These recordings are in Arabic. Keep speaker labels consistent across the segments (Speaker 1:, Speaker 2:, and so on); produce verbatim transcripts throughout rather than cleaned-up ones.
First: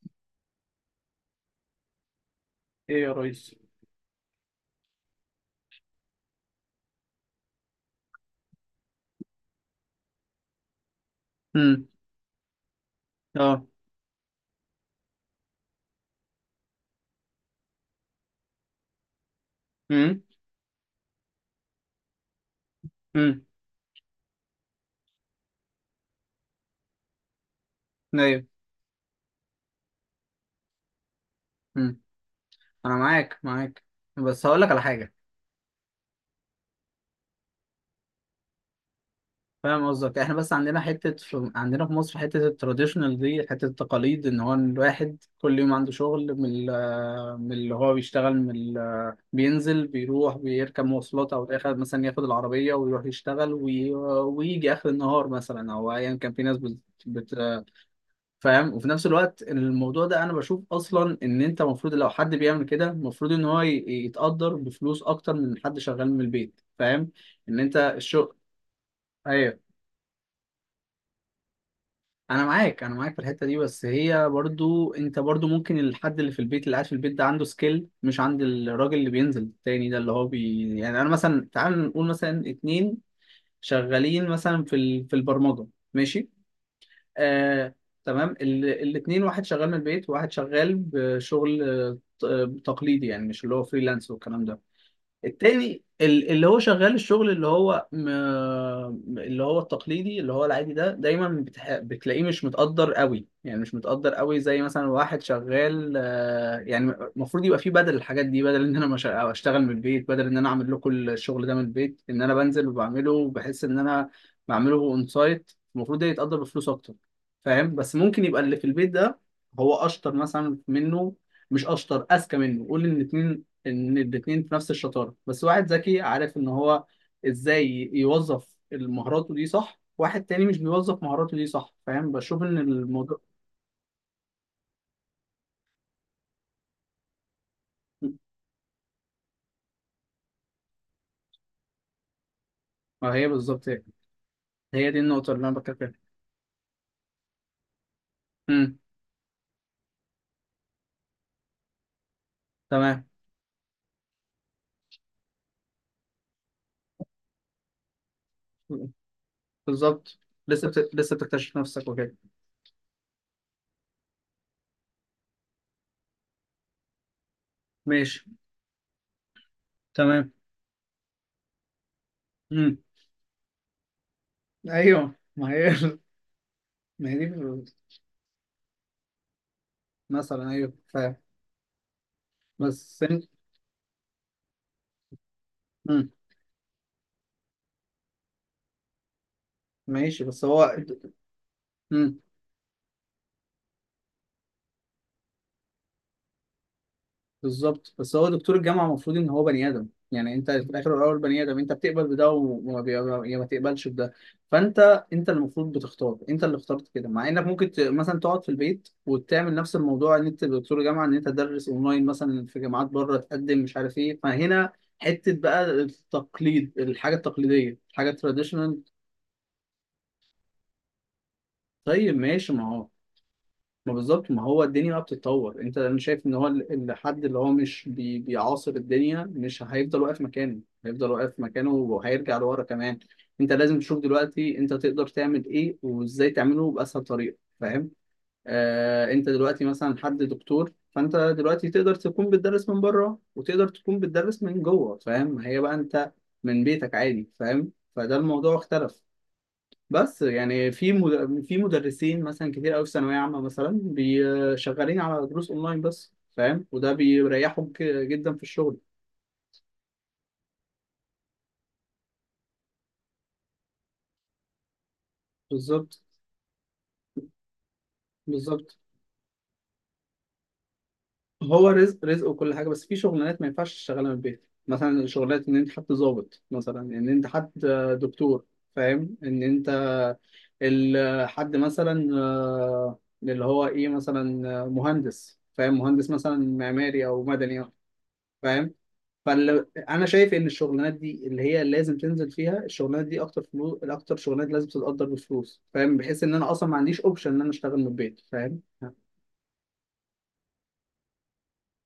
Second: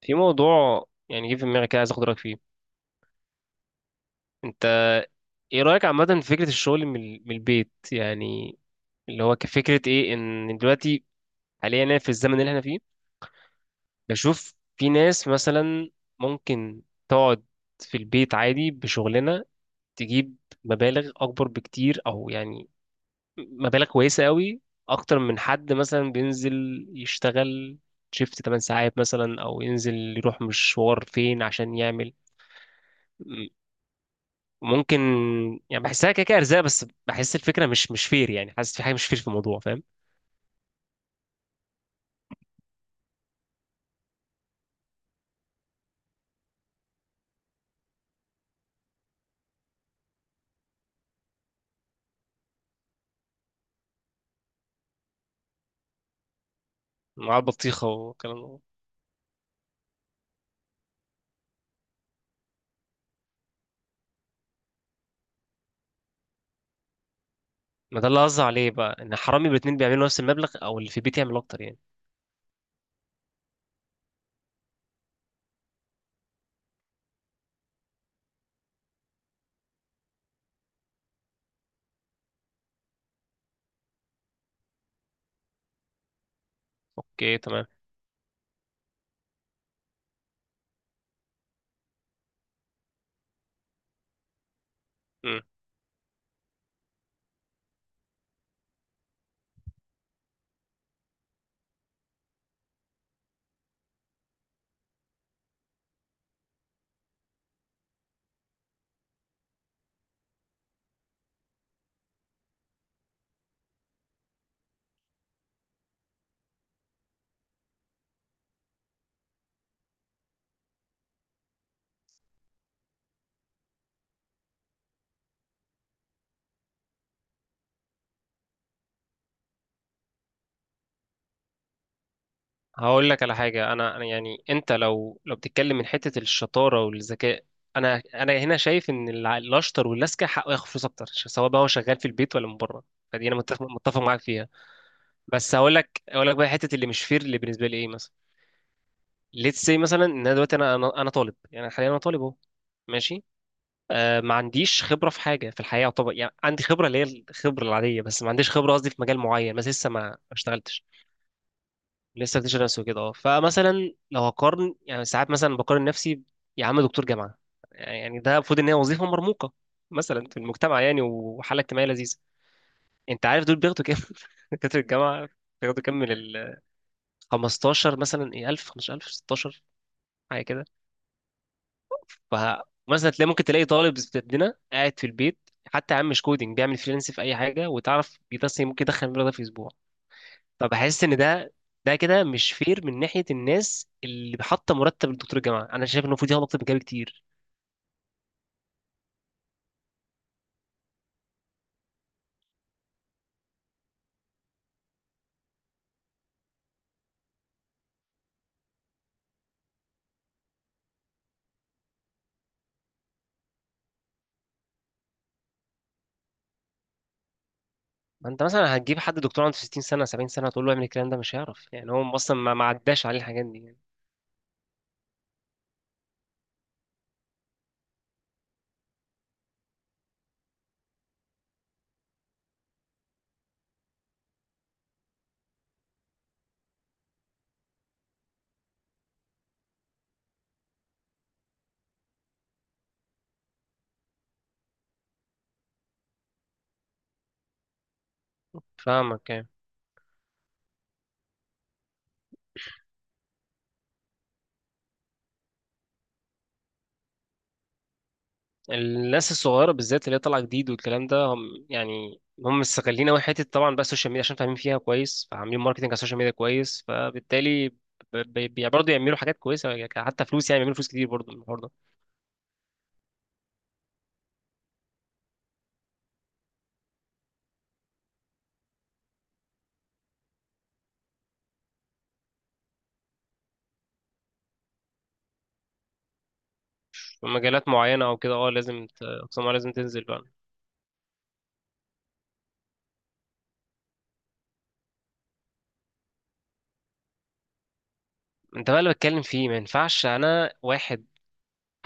Speaker 1: في موضوع يعني جه في دماغي كده، عايز اخد رايك فيه
Speaker 2: ايه يا ريس؟
Speaker 1: انت. ايه رايك عامه في فكره الشغل من ال- من البيت يعني؟ اللي هو كفكره، ايه ان دلوقتي حاليا
Speaker 2: امم
Speaker 1: أنا في الزمن اللي احنا فيه،
Speaker 2: اه
Speaker 1: بشوف في ناس مثلا ممكن تقعد في البيت عادي بشغلنا،
Speaker 2: امم
Speaker 1: تجيب مبالغ اكبر بكتير، او يعني
Speaker 2: امم
Speaker 1: مبالغ كويسه قوي اكتر من حد مثلا بينزل يشتغل شيفت
Speaker 2: ايوه.
Speaker 1: 8 ساعات مثلا، او ينزل يروح مشوار فين عشان
Speaker 2: امم
Speaker 1: يعمل.
Speaker 2: انا معاك معاك، بس هقول لك على
Speaker 1: ممكن
Speaker 2: حاجه.
Speaker 1: يعني بحسها كده كده ارزاق، بس بحس الفكره مش مش فير، يعني حاسس في حاجه مش فير في الموضوع، فاهم؟
Speaker 2: فاهم قصدك؟ احنا بس عندنا حته في... عندنا في مصر حته التراديشنال دي، حته التقاليد، ان هو الواحد كل يوم عنده شغل من ال... من اللي هو بيشتغل من ال... بينزل بيروح بيركب مواصلات او اخر مثلا ياخد العربيه ويروح يشتغل وي... ويجي اخر النهار مثلا او ايا كان، في ناس بت...
Speaker 1: مع
Speaker 2: بت...
Speaker 1: البطيخه والكلام ده.
Speaker 2: فاهم؟ وفي نفس الوقت الموضوع ده انا بشوف اصلا ان انت المفروض، لو حد بيعمل كده، المفروض ان هو ي- يتقدر بفلوس اكتر من حد شغال من البيت. فاهم ان انت
Speaker 1: ما ده اللي
Speaker 2: الشغل؟
Speaker 1: قصدي عليه بقى، ان حرامي
Speaker 2: ايوه،
Speaker 1: الاتنين بيعملوا نفس المبلغ، او اللي في البيت يعمل اكتر يعني.
Speaker 2: انا معاك، انا معاك في الحته دي. بس هي برضو انت برضو ممكن الحد اللي في البيت، اللي قاعد في البيت ده، عنده سكيل مش عند الراجل اللي بينزل التاني ده، اللي هو بي يعني انا مثلا، تعال نقول مثلا اتنين شغالين مثلا في ال... في البرمجه. ماشي،
Speaker 1: اوكي تمام.
Speaker 2: آه، تمام. الاثنين، واحد شغال من البيت وواحد شغال بشغل آه، ت- آه، تقليدي، يعني مش اللي هو فريلانس والكلام ده.
Speaker 1: امم
Speaker 2: التاني ال- اللي هو شغال الشغل اللي هو م... اللي هو التقليدي اللي هو العادي ده، دايما بتح... بتلاقيه مش متقدر قوي، يعني مش متقدر قوي زي مثلا واحد شغال آه، يعني. المفروض يبقى فيه بدل الحاجات دي، بدل ان انا مش... أو اشتغل من البيت، بدل ان انا اعمل لكم الشغل ده من البيت ان انا بنزل وبعمله، بحس ان انا بعمله اون سايت المفروض ده يتقدر بفلوس اكتر. فاهم؟ بس ممكن يبقى اللي في البيت ده هو اشطر مثلا منه. مش اشطر، اذكى منه. قول ان الاثنين، ان الاتنين في نفس الشطاره، بس واحد ذكي عارف ان هو ازاي يوظف مهاراته دي، صح؟ واحد تاني مش بيوظف مهاراته دي، صح؟ فاهم؟ بشوف ان
Speaker 1: هقول
Speaker 2: الموضوع
Speaker 1: لك على حاجه. انا أنا يعني انت لو لو بتتكلم من حته الشطاره والذكاء، انا انا هنا شايف ان الع- الاشطر والاذكى حقه ياخد فلوس اكتر، ش- سواء بقى هو شغال في البيت ولا من بره.
Speaker 2: ما هي
Speaker 1: فدي انا متفق
Speaker 2: بالظبط. هي.
Speaker 1: متفق معاك فيها.
Speaker 2: هي دي النقطه اللي
Speaker 1: بس
Speaker 2: انا
Speaker 1: هقول
Speaker 2: بتكلم فيها.
Speaker 1: لك هقول لك بقى حته اللي مش فير اللي بالنسبه لي ايه مثلا.
Speaker 2: امم
Speaker 1: ليتس سي مثلا ان انا دلوقتي انا انا أنا طالب، يعني حاليا انا طالب اهو.
Speaker 2: تمام،
Speaker 1: ماشي. آه، ما عنديش خبره في حاجه في الحياه طبعا، يعني عندي خبره اللي هي الخبره العاديه، بس ما عنديش خبره قصدي في مجال معين، بس لسه ما ما
Speaker 2: بالظبط. لسه
Speaker 1: اشتغلتش.
Speaker 2: بت... لسه بتكتشف نفسك وكده.
Speaker 1: لسه بكتشف نفسي وكده، اه، فمثلا لو هقارن، يعني ساعات مثلا بقارن نفسي يا عم دكتور جامعه، يعني
Speaker 2: ماشي،
Speaker 1: ده المفروض ان هي وظيفه مرموقه مثلا
Speaker 2: تمام.
Speaker 1: في المجتمع، يعني وحاله اجتماعيه لذيذه.
Speaker 2: امم
Speaker 1: انت عارف دول بياخدوا كام دكاتره
Speaker 2: ايوه،
Speaker 1: الجامعه؟
Speaker 2: ما هي،
Speaker 1: بياخدوا كام من ال
Speaker 2: ما هي دي
Speaker 1: خمستاشر مثلا، ايه، ألف خمستاشر ألف ستاشر حاجه
Speaker 2: مثلا،
Speaker 1: كده.
Speaker 2: ايوه، فاهم. بس
Speaker 1: فمثلا
Speaker 2: انت
Speaker 1: تلاقي، ممكن تلاقي طالب زي بتاعنا قاعد في البيت، حتى يا عم
Speaker 2: مم.
Speaker 1: مش كودينج، بيعمل فريلانس في اي حاجه، وتعرف بيتصل ممكن يدخل المبلغ ده في اسبوع.
Speaker 2: ماشي، بس هو
Speaker 1: فبحس ان ده ده
Speaker 2: مم.
Speaker 1: كده مش فير من ناحيه الناس اللي حاطه مرتب لدكتور الجامعه، انا شايف انه المفروض ياخد اكتر من كده بكتير.
Speaker 2: بالظبط. بس هو دكتور الجامعه المفروض ان هو بني ادم، يعني انت في الاخر والاول بني ادم، انت بتقبل بده وما بي... يا ما تقبلش بده. فانت، انت اللي المفروض بتختار، انت اللي اخترت كده، مع انك ممكن ت... مثلا تقعد في البيت وتعمل نفس الموضوع، ان انت دكتور جامعه ان انت تدرس اونلاين مثلا في جامعات بره، تقدم، مش عارف ايه. فهنا حته بقى التقليد، الحاجه التقليديه، الحاجه
Speaker 1: ما انت مثلا
Speaker 2: التراديشنال.
Speaker 1: هتجيب حد دكتور عنده 60 سنه 70 سنه تقول له اعمل الكلام ده، مش هيعرف، يعني هو
Speaker 2: طيب
Speaker 1: اصلا
Speaker 2: ماشي،
Speaker 1: ما ما
Speaker 2: ما هو،
Speaker 1: عداش عليه الحاجات دي يعني.
Speaker 2: ما بالظبط، ما هو الدنيا بقى بتتطور، انت انا شايف ان هو ال- الحد اللي هو مش بي بيعاصر الدنيا مش هيفضل واقف مكانه، هيفضل واقف مكانه وهيرجع لورا كمان. انت لازم تشوف دلوقتي انت تقدر تعمل ايه وازاي تعمله باسهل طريقه، فاهم؟ آه، انت دلوقتي مثلا حد دكتور، فانت دلوقتي تقدر تكون بتدرس من بره وتقدر تكون بتدرس من جوه، فاهم؟ هي بقى انت من بيتك عادي، فاهم؟ فده الموضوع اختلف.
Speaker 1: فاهمك يعني.
Speaker 2: بس يعني في مد... في مدرسين مثلا كتير قوي في ثانويه عامه مثلا بي- شغالين على دروس اونلاين بس، فاهم؟ وده بيريحهم ك- جدا في الشغل.
Speaker 1: الناس الصغيرة بالذات اللي هي طالعة جديد والكلام ده، هم يعني هم مستغلين أوي حتة طبعا بقى السوشيال ميديا، عشان فاهمين فيها كويس، فعاملين ماركتنج على
Speaker 2: بالظبط،
Speaker 1: السوشيال ميديا كويس، فبالتالي ب- بي- يعني
Speaker 2: بالظبط.
Speaker 1: برضه يعملوا حاجات كويسة، يعني حتى فلوس، يعني بيعملوا فلوس كتير برضه من الحوار
Speaker 2: هو
Speaker 1: ده.
Speaker 2: رزق رزق وكل حاجه، بس في شغلانات ما ينفعش تشتغلها من البيت، مثلا شغلات ان انت حد ضابط مثلا، ان انت حد دكتور، فاهم، ان انت ال- حد مثلا آه، اللي هو ايه مثلا، آه، مهندس، فاهم، مهندس مثلا معماري او
Speaker 1: في مجالات
Speaker 2: مدني،
Speaker 1: معينة أو كده، اه،
Speaker 2: فاهم.
Speaker 1: لازم ت- أقسام لازم تنزل
Speaker 2: فانا
Speaker 1: بقى.
Speaker 2: شايف ان الشغلانات دي اللي هي لازم تنزل فيها، الشغلانات دي اكتر فلوس، اكتر شغلانات لازم تتقدر بفلوس، فاهم، بحيث ان انا اصلا ما عنديش اوبشن ان انا اشتغل من البيت، فاهم.
Speaker 1: أنت بقى اللي بتكلم فيه ما ينفعش أنا واحد،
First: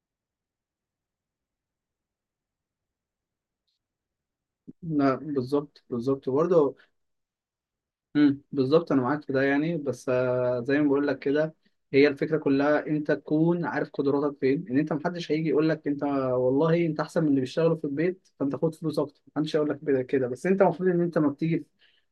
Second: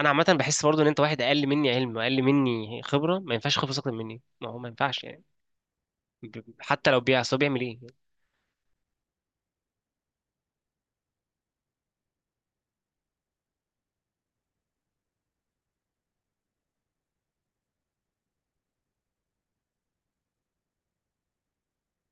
Speaker 1: أنا عامة بحس برضه إن أنت واحد أقل مني علم وأقل مني خبرة، ما ينفعش خبرة أكتر مني، ما هو ما ينفعش
Speaker 2: لا،
Speaker 1: يعني.
Speaker 2: بالظبط، بالظبط
Speaker 1: ب-
Speaker 2: برضه.
Speaker 1: حتى لو بيع، أصل هو بيعمل إيه؟
Speaker 2: امم بالظبط، انا معاك في ده يعني، بس آه، زي ما بقول لك كده، هي الفكره كلها انت تكون عارف قدراتك فين، ان انت محدش هيجي يقول لك انت، والله انت احسن من اللي بيشتغلوا في البيت فانت خد فلوس اكتر، محدش هيقول لك كده كده. بس انت المفروض ان انت ما بتيجي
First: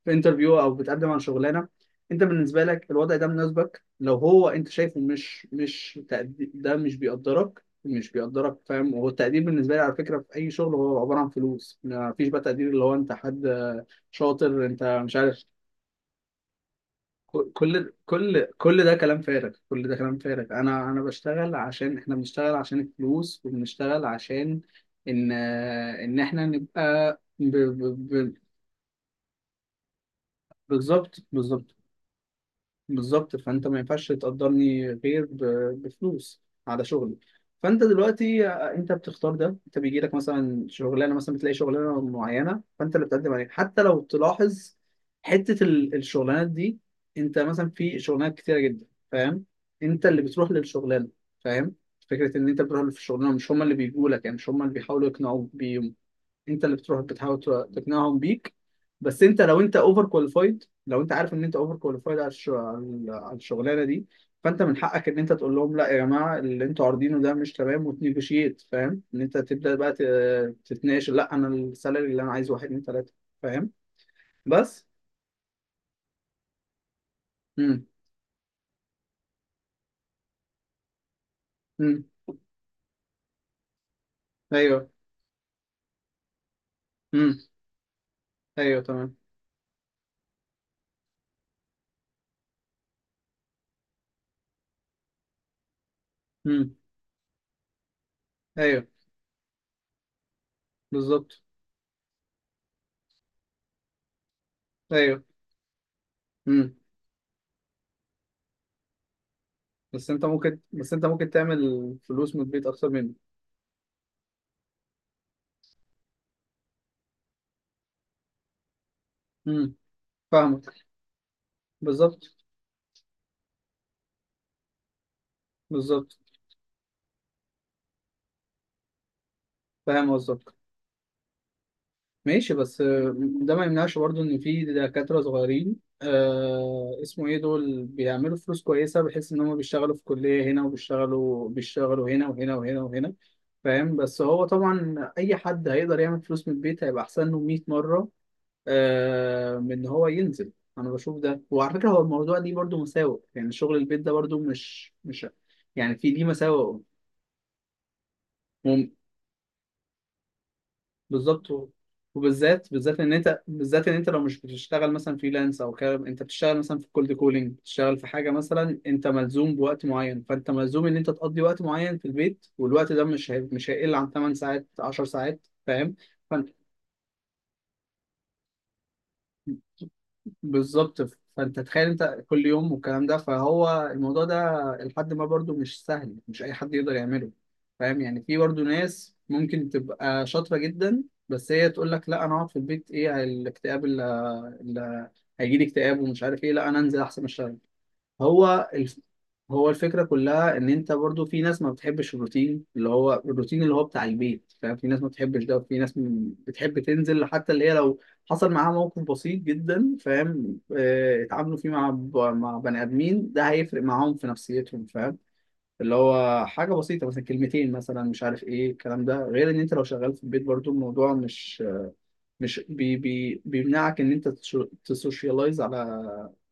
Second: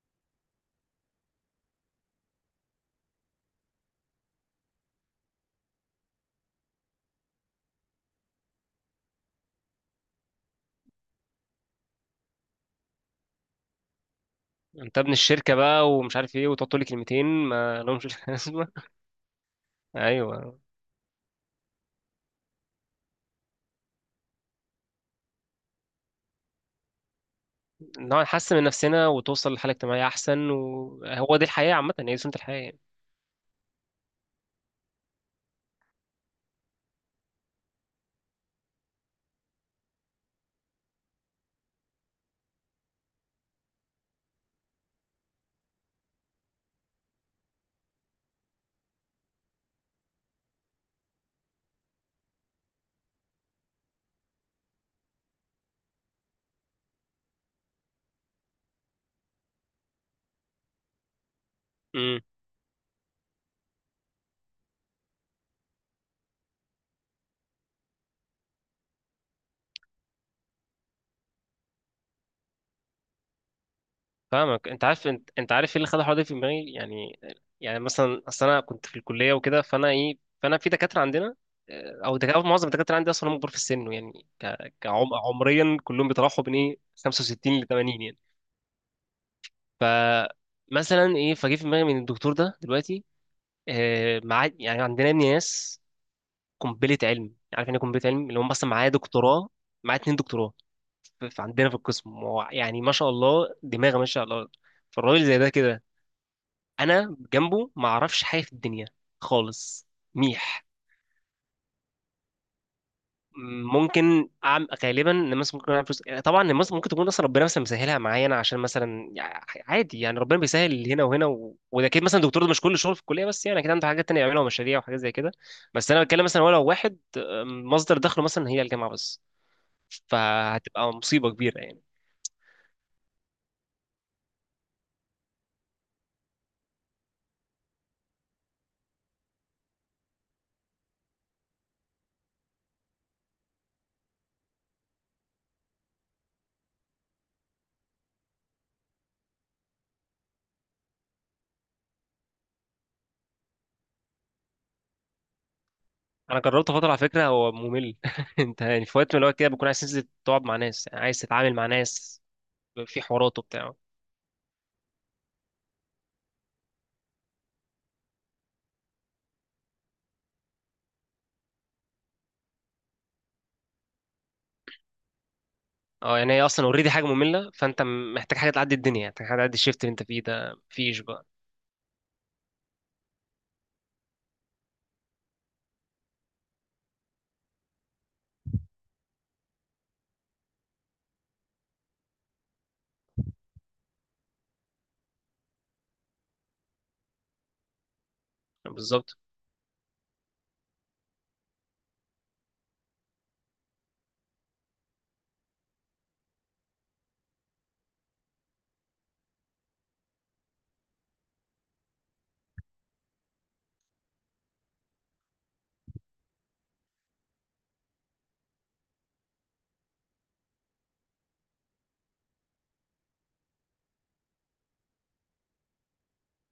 Speaker 2: في انترفيو او بتقدم على شغلانه، انت بالنسبه لك الوضع ده مناسبك، لو هو انت شايفه مش مش تقدي- ده مش بيقدرك، مش بيقدرك، فاهم؟ هو التقدير بالنسبه لي على فكره في اي شغل هو عباره عن فلوس، ما فيش بقى تقدير اللي هو انت حد شاطر، انت
Speaker 1: انت ابن
Speaker 2: مش عارف.
Speaker 1: الشركه بقى، ومش عارف ايه، وتقعد تقول لي كلمتين
Speaker 2: كل
Speaker 1: ما
Speaker 2: كل
Speaker 1: لهمش
Speaker 2: كل
Speaker 1: لازمه.
Speaker 2: كل ده كلام فارغ، كل ده كلام فارغ،
Speaker 1: ايوه،
Speaker 2: انا انا بشتغل عشان احنا بنشتغل عشان الفلوس وبنشتغل عشان ان ان احنا نبقى ب- ب-
Speaker 1: نقعد
Speaker 2: ب-
Speaker 1: نحسن من نفسنا وتوصل لحاله اجتماعيه احسن،
Speaker 2: بالظبط،
Speaker 1: وهو دي
Speaker 2: بالظبط،
Speaker 1: الحياه عامه، هي دي سنه الحياه يعني.
Speaker 2: بالظبط. فانت ما ينفعش تقدرني غير ب- بفلوس على شغلي. فانت دلوقتي انت بتختار ده، انت بيجي لك مثلا شغلانه، مثلا بتلاقي شغلانه معينه فانت اللي بتقدم عليها، حتى لو تلاحظ حته ال- الشغلانات دي، انت مثلا في شغلانات كتيره جدا، فاهم، انت اللي بتروح للشغلانه، فاهم، فكره ان انت بتروح للشغلانه، مش هم اللي بيجوا لك، يعني مش هم اللي بيحاولوا يقنعوك، انت اللي بتروح بتحاول تقنعهم بيك. بس انت لو انت اوفر كواليفايد، لو انت عارف ان انت اوفر كواليفايد
Speaker 1: امم
Speaker 2: على الش- على الشغلانه دي، فانت من حقك ان انت تقول لهم لا يا جماعه، اللي انتوا عارضينه ده مش تمام، وتنيجوشيت، فاهم، ان انت تبدا بقى ت- تتناقش، لا انا السالري اللي انا عايزه واحد اتنين تلاته، فاهم.
Speaker 1: فاهمك. انت
Speaker 2: بس
Speaker 1: عارف، انت, انت عارف ايه اللي خلى الحوار ده في دماغي يعني. يعني
Speaker 2: امم
Speaker 1: مثلا اصل انا كنت في الكليه وكده، فانا، ايه، فانا في دكاتره عندنا، اه،
Speaker 2: امم
Speaker 1: او دكاتره، معظم الدكاتره عندي اصلا هم كبار في السن، يعني ك...
Speaker 2: ايوه،
Speaker 1: كعم... عمريا كلهم بيتراوحوا بين ايه
Speaker 2: امم
Speaker 1: خمسه وستين ل ثمانين يعني.
Speaker 2: ايوه، تمام،
Speaker 1: ف مثلا ايه، فجه في دماغي من الدكتور ده دلوقتي، آه، مع يعني عندنا ناس
Speaker 2: امم
Speaker 1: قنبله علم، عارف يعني ايه قنبله علم، اللي هم اصلا
Speaker 2: ايوه،
Speaker 1: معايا دكتوراه، معايا اتنين دكتوراه. ف- ف-
Speaker 2: بالظبط،
Speaker 1: عندنا في القسم، هو يعني ما شاء الله دماغه ما شاء الله.
Speaker 2: ايوه.
Speaker 1: فالراجل زي ده كده،
Speaker 2: امم
Speaker 1: انا جنبه ما اعرفش حاجه في الدنيا خالص.
Speaker 2: بس انت ممكن،
Speaker 1: ميح.
Speaker 2: بس انت ممكن تعمل فلوس من البيت اكتر مني.
Speaker 1: ممكن أعمل، غالبا ان مثلا ممكن اعمل فلوس، يعني طبعا إن مثلا ممكن تكون اصلا ربنا مثلا مسهلها معايا انا، عشان مثلا يع-
Speaker 2: امم
Speaker 1: عادي يعني، ربنا
Speaker 2: فاهمك،
Speaker 1: بيسهل هنا وهنا و... وده اكيد، مثلا
Speaker 2: بالظبط،
Speaker 1: الدكتور ده مش كل شغل في الكليه بس، يعني اكيد عنده حاجات تانية يعملها ومشاريع وحاجات زي كده. بس انا
Speaker 2: بالظبط.
Speaker 1: بتكلم مثلا ولو واحد أم، مصدر دخله مثلا هي الجامعه بس،
Speaker 2: فاهم قصدك.
Speaker 1: فهتبقى مصيبه كبيره يعني.
Speaker 2: ماشي، بس آه، ده ما يمنعش برضو ان في دكاترة صغيرين، آه اسمه ايه، دول بيعملوا فلوس كويسة بحيث ان هم بيشتغلوا في كلية هنا وبيشتغلوا بيشتغلوا هنا وهنا وهنا وهنا، فاهم. بس هو طبعا اي حد هيقدر يعمل فلوس من البيت هيبقى احسن له مية مرة، آه، من ان هو ينزل. انا بشوف ده، وعلى فكرة هو الموضوع دي برضو مساوئ، يعني شغل البيت ده برضو مش مش يعني، في دي
Speaker 1: انا جربت
Speaker 2: مساوئ.
Speaker 1: فتره على فكره، هو ممل انت يعني في وقت من الوقت كده بكون عايز تنزل تقعد مع ناس، يعني عايز
Speaker 2: بالظبط،
Speaker 1: تتعامل مع
Speaker 2: و-
Speaker 1: ناس
Speaker 2: وبالذات، بالذات
Speaker 1: في
Speaker 2: ان
Speaker 1: حوارات
Speaker 2: انت،
Speaker 1: وبتاع.
Speaker 2: بالذات ان انت لو مش بتشتغل مثلا فريلانس او كده، انت بتشتغل مثلا في كولد كولينج، بتشتغل في حاجه مثلا انت ملزوم بوقت معين، فانت ملزوم ان انت تقضي وقت معين في البيت، والوقت ده مش هي... مش هيقل عن تمن ساعات عشر ساعات، فاهم.
Speaker 1: اه، يعني هي اصلا اوريدي حاجه ممله، فانت م- محتاج حاجه تعدي الدنيا، محتاج حاجه تعدي الشيفت اللي انت فيه ده، مفيش
Speaker 2: بالظبط،
Speaker 1: بقى.
Speaker 2: فانت تخيل انت كل يوم والكلام ده، فهو الموضوع ده لحد ما برضو مش سهل، مش اي حد يقدر يعمله، فاهم يعني. في برضو ناس ممكن تبقى شاطرة جدا، بس هي تقول لك لا انا اقعد في البيت، ايه الاكتئاب اللي، اللي هيجي لي اكتئاب ومش عارف ايه، لا انا انزل احسن اشتغل. هو الف...
Speaker 1: بالظبط.
Speaker 2: هو الفكرة كلها ان انت برضو في ناس ما بتحبش الروتين اللي هو الروتين اللي هو بتاع البيت، فاهم، في ناس ما بتحبش ده، وفي ناس م- بتحب تنزل، حتى اللي هي لو حصل معاها موقف بسيط جدا، فاهم، آه، اتعاملوا فيه مع ب... مع بني ادمين، ده هيفرق معاهم في نفسيتهم، فاهم، اللي هو حاجة بسيطة مثلا، كلمتين مثلا مش عارف ايه الكلام ده، غير ان انت لو شغال في البيت برضو الموضوع مش مش بي... بي... بيمنعك ان انت تش- تسوشيالايز على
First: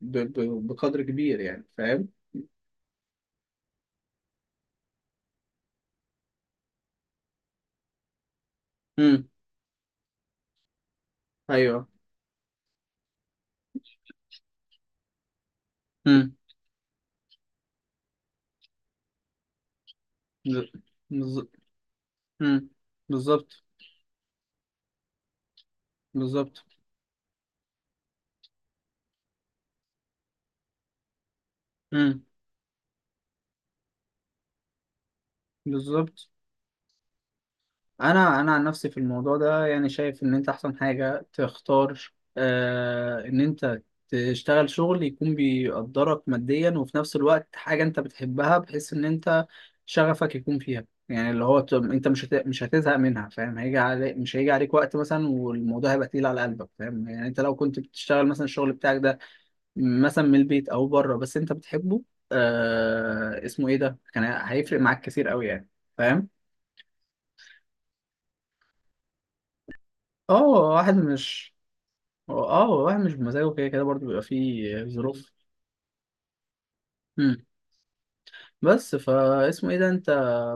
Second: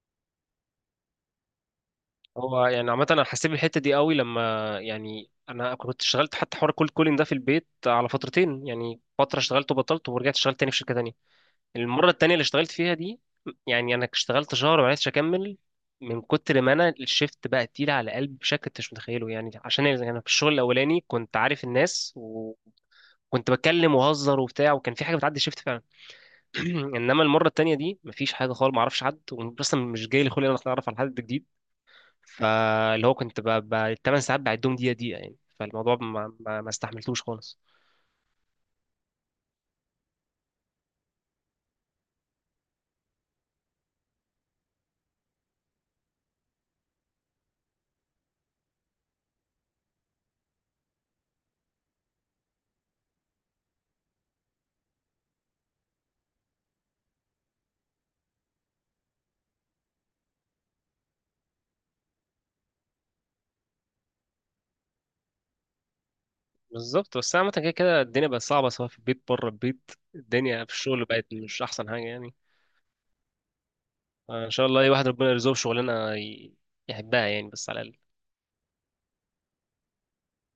Speaker 2: ب... ب... بقدر كبير يعني، فاهم.
Speaker 1: هو يعني عامه انا حسيت بالحته دي قوي لما، يعني انا كنت اشتغلت حتى حوار كولد كولين ده في البيت على فترتين، يعني
Speaker 2: امم
Speaker 1: فتره اشتغلت وبطلت ورجعت اشتغلت تاني في شركه تانيه.
Speaker 2: ايوه،
Speaker 1: المره التانيه اللي اشتغلت فيها دي، يعني انا اشتغلت شهر ومعرفتش اكمل، من
Speaker 2: امم
Speaker 1: كتر ما انا الشيفت بقى تقيل على قلبي بشكل انت مش متخيله يعني. عشان يعني انا في الشغل الاولاني كنت
Speaker 2: بالظبط،
Speaker 1: عارف الناس،
Speaker 2: امم
Speaker 1: وكنت
Speaker 2: بالظبط،
Speaker 1: بتكلم وهزر وبتاع، وكان في حاجه بتعدي الشيفت.
Speaker 2: بالظبط،
Speaker 1: انما المره التانيه دي مفيش حاجه خالص، ما اعرفش حد، واصلا مش جاي لي خلق ان انا اتعرف على حد جديد.
Speaker 2: امم
Speaker 1: فاللي هو كنت ب... الثمان ساعات بعدهم دقيقه دقيقه يعني، فالموضوع
Speaker 2: بالظبط.
Speaker 1: ما, ما... ما استحملتوش خالص.
Speaker 2: انا انا عن نفسي في الموضوع ده يعني شايف ان انت احسن حاجه تختار، آه، ان انت تشتغل شغل يكون بيقدرك ماديا، وفي نفس الوقت حاجه انت بتحبها، بحيث ان انت شغفك يكون فيها، يعني اللي هو ت- انت مش هت... مش هتزهق منها، فاهم، هيجي عليك مش هيجي عليك وقت مثلا والموضوع هيبقى تقيل على قلبك، فاهم يعني، انت لو كنت بتشتغل مثلا الشغل بتاعك ده مثلا من البيت او بره بس انت بتحبه، آه اسمه ايه، ده كان هيفرق معاك كتير قوي يعني، فاهم.
Speaker 1: بالظبط. بس عامه كده كده الدنيا بقت صعبه، سواء في البيت بره البيت،
Speaker 2: اه
Speaker 1: الدنيا في
Speaker 2: واحد
Speaker 1: الشغل بقت
Speaker 2: مش،
Speaker 1: مش احسن حاجه يعني.
Speaker 2: اه واحد مش بمزاجه، كده كده برضه بيبقى
Speaker 1: ان شاء الله
Speaker 2: فيه
Speaker 1: اي واحد ربنا
Speaker 2: ظروف.
Speaker 1: يرزقه بشغلانه ي... يحبها،
Speaker 2: مم.
Speaker 1: يعني بس على الاقل.
Speaker 2: بس فا اسمه ايه ده، انت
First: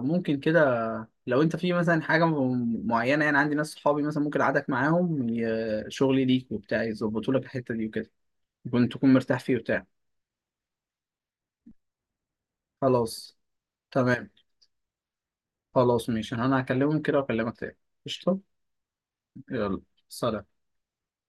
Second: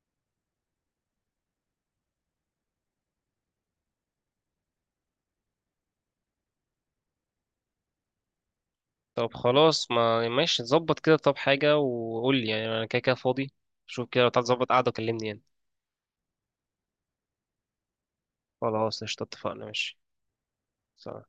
Speaker 2: ممكن كده، لو انت في مثلا حاجه م- معينه، يعني عندي ناس صحابي مثلا ممكن اقعدك معاهم ي- شغلي ليك وبتاع، يظبطوا لك الحته دي وكده، كنت تكون
Speaker 1: طب
Speaker 2: مرتاح فيه وبتاع.
Speaker 1: خلاص، ما ماشي ظبط كده، طب حاجه، وقول لي يعني، انا كده كده
Speaker 2: خلاص،
Speaker 1: فاضي. شوف كده لو
Speaker 2: تمام.
Speaker 1: تعرف تظبط قعده وكلمني يعني.
Speaker 2: خلاص، ماشي، انا هكلمهم كده واكلمك تاني. قشطه.
Speaker 1: خلاص قشطة، اتفقنا،
Speaker 2: يلا،
Speaker 1: ماشي،
Speaker 2: سلام.
Speaker 1: سلام.